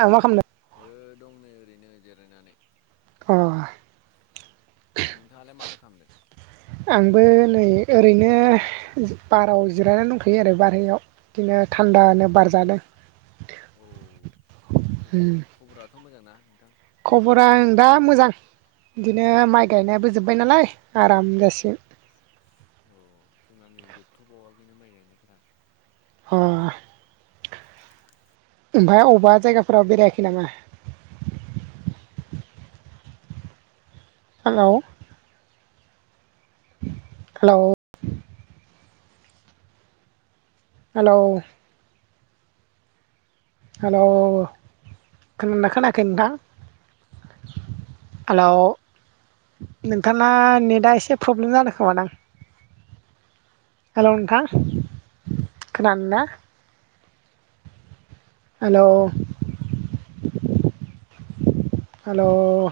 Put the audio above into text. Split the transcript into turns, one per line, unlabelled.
मा खालाम दो
हो दं नै ओरैनो जिरायनानै।
अ।
नोंथाङालाय माथो खालामदों?
आंबो नै ओरैनो बाराव जिरायनानै दंखैयो आरो बारहायाव बिदिनो थान्दानो बारजादों।
औ खब खबराथ' मोजांना नोंथां?
खबरा ओं दा मोजां। बिदिनो माइ गायनायाबो जोब्बाय नालाय आराम जासिगोन।
अ जोंना नै जोबथ'बावाखैनो माइ गायनायफोरा।
अ। ओमफाय अबबा जायगाफोराव बेरायाखै नामा? हेलौ। हेलौ। हेलौ। हेलौ खोनादोंना खोनायाखै नोंथां? हेलौ। नोंथाङा नेटआ एसे प्रब्लेम जादों खोमादां? हेलौ नोंथां खोनानो ना?
[inaudible]
Hello hello